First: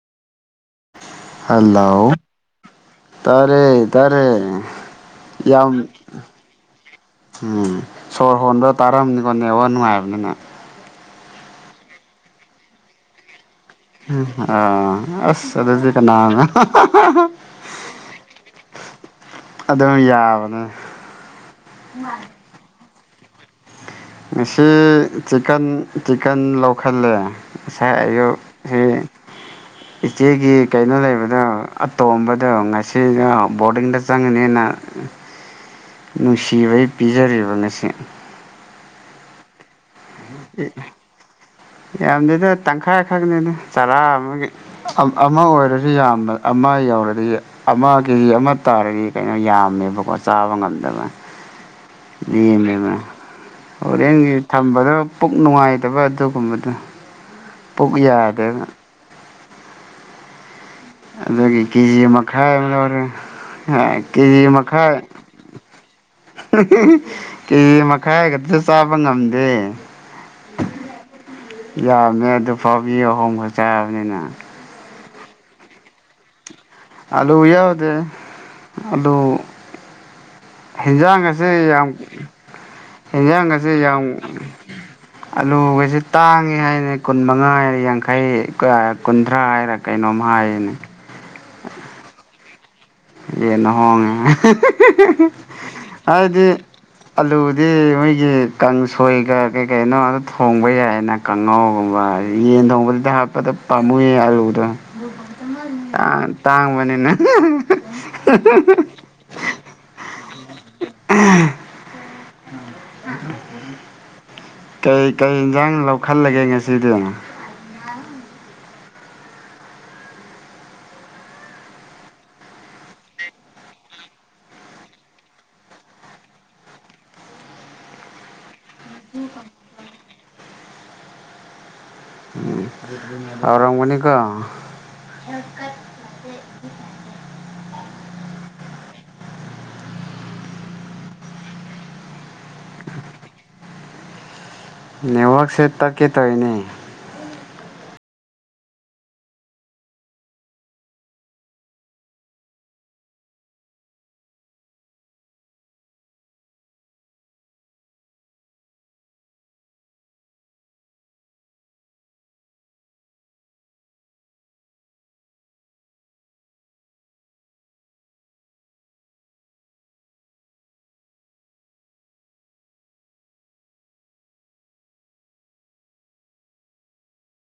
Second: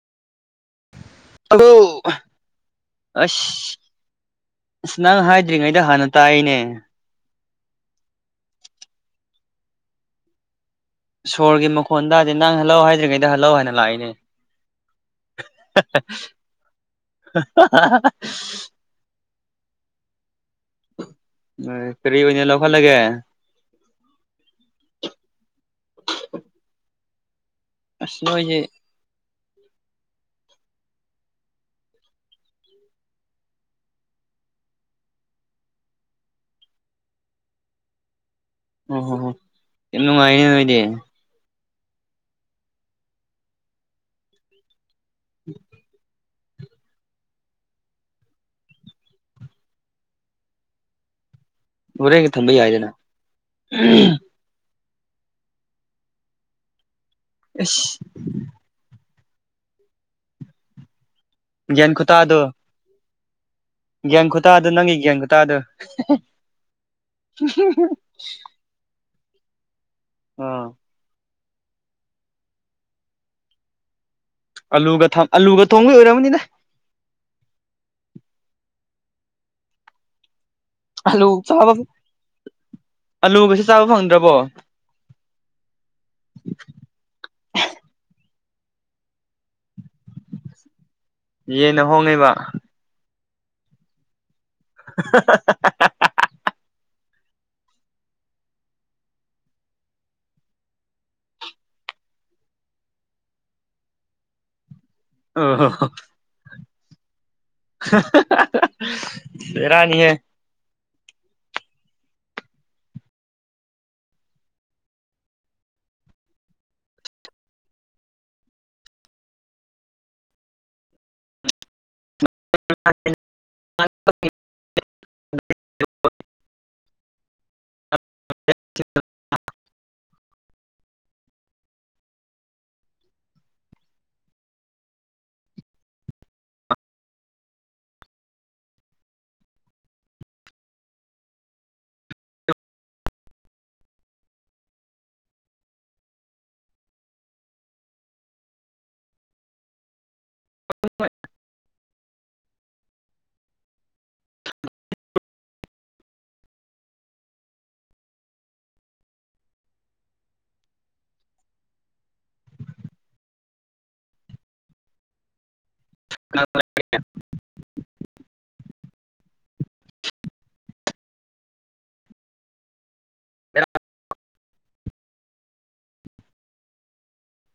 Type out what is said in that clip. ꯑꯗꯣ ꯍꯜꯂꯣ ꯇꯥꯔꯦ ꯑꯁ ꯇꯥꯔꯦ ꯑꯁ ꯅꯪ ꯌꯥꯝ ꯍꯥꯏꯗ꯭ꯔꯤꯉꯩꯗ ꯍꯥꯟꯅ ꯇꯥꯛꯏꯅꯦ ꯎꯝ ꯁꯣꯔ ꯍꯣꯟꯕ ꯇꯥꯔꯝꯅꯤꯀꯣ ꯅꯦꯠꯋꯥꯛ ꯅꯨꯡꯉꯥꯏꯕꯅꯤꯅ ꯁꯣꯔꯒꯤ ꯃꯈꯣꯟ ꯇꯥꯗꯦ ꯅꯪ ꯍꯜꯂꯣ ꯍꯥꯏꯗ꯭ꯔꯤꯉꯩꯗ ꯍꯜꯂꯣ ꯍꯥꯏꯅ ꯂꯥꯛꯑꯦ [unintelligible] ꯑ ꯑꯁ ꯑꯗꯨꯗꯤ ꯀꯅꯥꯅ [unintelligible] ꯑꯗꯨꯝ ꯌꯥꯕꯅꯦ ꯅꯣꯏ ꯀꯔꯤ ꯑꯣꯏꯅ ꯂꯧꯍꯟꯂꯒꯦ ꯉꯁꯤ ꯆꯤꯀꯟ ꯆꯤꯀꯟ ꯂꯧꯈꯠꯂꯦ ꯉꯁꯥꯏ ꯑꯁ ꯑꯌꯨꯛ ꯅꯣꯏꯁꯦ [inaudible] ꯏꯆꯦꯒꯤ ꯀꯩꯅꯣ ꯂꯩꯕꯗꯣ ꯑꯇꯣꯝꯕꯗꯣ ꯉꯁꯤꯔ ꯕꯣꯔꯗꯤꯡꯗ ꯆꯪꯉꯅꯤꯅ [inaudible] ꯅꯨꯡꯁꯤꯕꯩ ꯄꯤꯖꯔꯤꯕ ꯉꯥꯁꯤ ꯑꯣ ꯍꯣ ꯍꯣ ꯌꯥꯝ ꯅꯨꯡꯉꯥꯏꯅ ꯅꯣꯏꯗꯤ ꯌꯥꯝꯗꯦꯗ ꯇꯪꯈꯥꯏ ꯈꯛꯅꯤꯗ ꯆꯔꯥ ꯑꯃꯒꯤ ꯑꯝ ꯑꯃ ꯑꯣꯏꯔꯁꯨ ꯌꯥꯝꯕ ꯑꯃ ꯌꯧꯔꯗꯤ ꯑꯃ ꯀꯦꯖꯤ ꯑꯃ ꯇꯥꯔꯗꯤ ꯀꯩꯅꯣ ꯌꯥꯝꯃꯦꯕꯀꯣ ꯆꯥꯕ ꯉꯝꯗꯕ ꯍꯣꯔꯦꯟꯒ ꯊꯝꯕ ꯌꯥꯏꯗꯅ ꯂꯦꯝꯃꯦꯕ ꯍꯧꯔꯦꯟꯒꯤ ꯊꯝꯕꯗꯣ ꯄꯨꯛ ꯅꯨꯡꯉꯥꯏꯇꯕ ꯑꯗꯨꯒꯨꯝꯕꯗꯣ ꯑꯁ ꯄꯨꯛ ꯌꯥꯗꯦꯅ ꯑꯗꯨꯒꯤ ꯒ꯭ꯌꯥꯟ ꯀꯦꯖꯤ ꯈꯨꯇꯥꯗꯣ ꯃꯈꯥꯏ ꯑꯃ ꯂꯧꯔꯦ ꯍꯣꯏ ꯒ꯭ꯌꯥꯟ ꯀꯦꯖꯤ ꯈꯨꯇꯥꯗꯣ ꯃꯈꯥꯏ ꯅꯪꯒꯤ ꯒ꯭ꯌꯥꯟ ꯈꯨꯇꯥꯗꯣ ꯀꯦꯖꯤ ꯃꯈꯥꯏ ꯈꯛꯇ ꯆꯥꯕ ꯉꯝꯗꯦ ꯑ ꯌꯥꯝꯃꯦ ꯑꯗꯨ ꯐꯥꯎ ꯃꯤ ꯑꯍꯨꯝꯉꯛ ꯆꯥꯕꯅꯤꯅ ꯑꯂꯨꯒ ꯑꯂꯨꯒ ꯊꯣꯡꯕ ꯑꯣꯏꯔꯝꯒꯅꯤꯗ ꯑꯂꯨ ꯌꯥꯎꯗꯦ ꯑꯂꯨ ꯍꯦꯟꯖꯥꯡ ꯑꯂꯨ ꯒꯁꯦ ꯆꯥꯕ ꯌꯥꯝ ꯍꯟꯖꯥꯡ ꯑꯂꯨꯒꯁꯨ ꯒꯁꯦ ꯆꯥꯕ ꯌꯥꯝ ꯐꯪꯗ꯭ꯔꯕꯣ ꯑꯂꯨꯒꯁꯦ ꯇꯥꯡꯉꯦ ꯍꯥꯏꯅꯦ ꯀꯨꯟ ꯃꯉꯥ ꯍꯥꯏ ꯌꯥꯡꯈꯩꯒ ꯀꯨꯟꯊ꯭ꯔꯥ ꯍꯥꯏꯔꯒ ꯀꯩꯅꯣꯝ ꯍꯥꯏꯌꯦꯅꯦ ꯌꯦꯟꯅ ꯍꯣꯡꯉ‌ꯦꯕ ꯌꯦꯟꯅ ꯍꯣꯡꯉꯦ ꯍꯥꯏꯗꯤ ꯑꯂꯨꯗꯤ ꯃꯣꯏꯒꯤ ꯀꯥꯡꯁꯣꯏꯒ ꯀꯩ ꯀꯩꯅꯣꯗ ꯊꯣꯡꯕ ꯌꯥꯏꯅ ꯀꯥꯡꯉꯥꯎꯒꯨꯝꯕ ꯌꯦꯟ ꯊꯣꯡꯕꯗꯗꯤ ꯍꯥꯞꯄꯗꯣ ꯄꯥꯝꯃꯨꯏ ꯑꯥꯂꯨꯗꯣ ꯑꯣ [unintelligible] ꯌꯥꯞ ꯇꯥꯡꯕꯅꯤꯅ ꯕ‌ꯦꯔꯥꯅꯤ ꯍ‌ꯦ ꯑꯥ ꯀꯩ ꯀꯩ ꯏꯟꯖꯥꯡ ꯂꯧꯈꯠꯂꯒꯦ ꯉꯁꯤꯗꯤ [unintelligible] [unintelligible] [unintelligible] ꯎꯝ ꯍꯥꯎꯔꯝꯒꯅꯤꯀꫭ [unintelligible] [inaudible] ꯅꯦꯠꯋꯥꯔꯛꯁꯦ ꯇꯠꯀꯦ ꯇꯧꯋꯤꯅꯦ [unintelligible] [unintelligible] [unintelligible]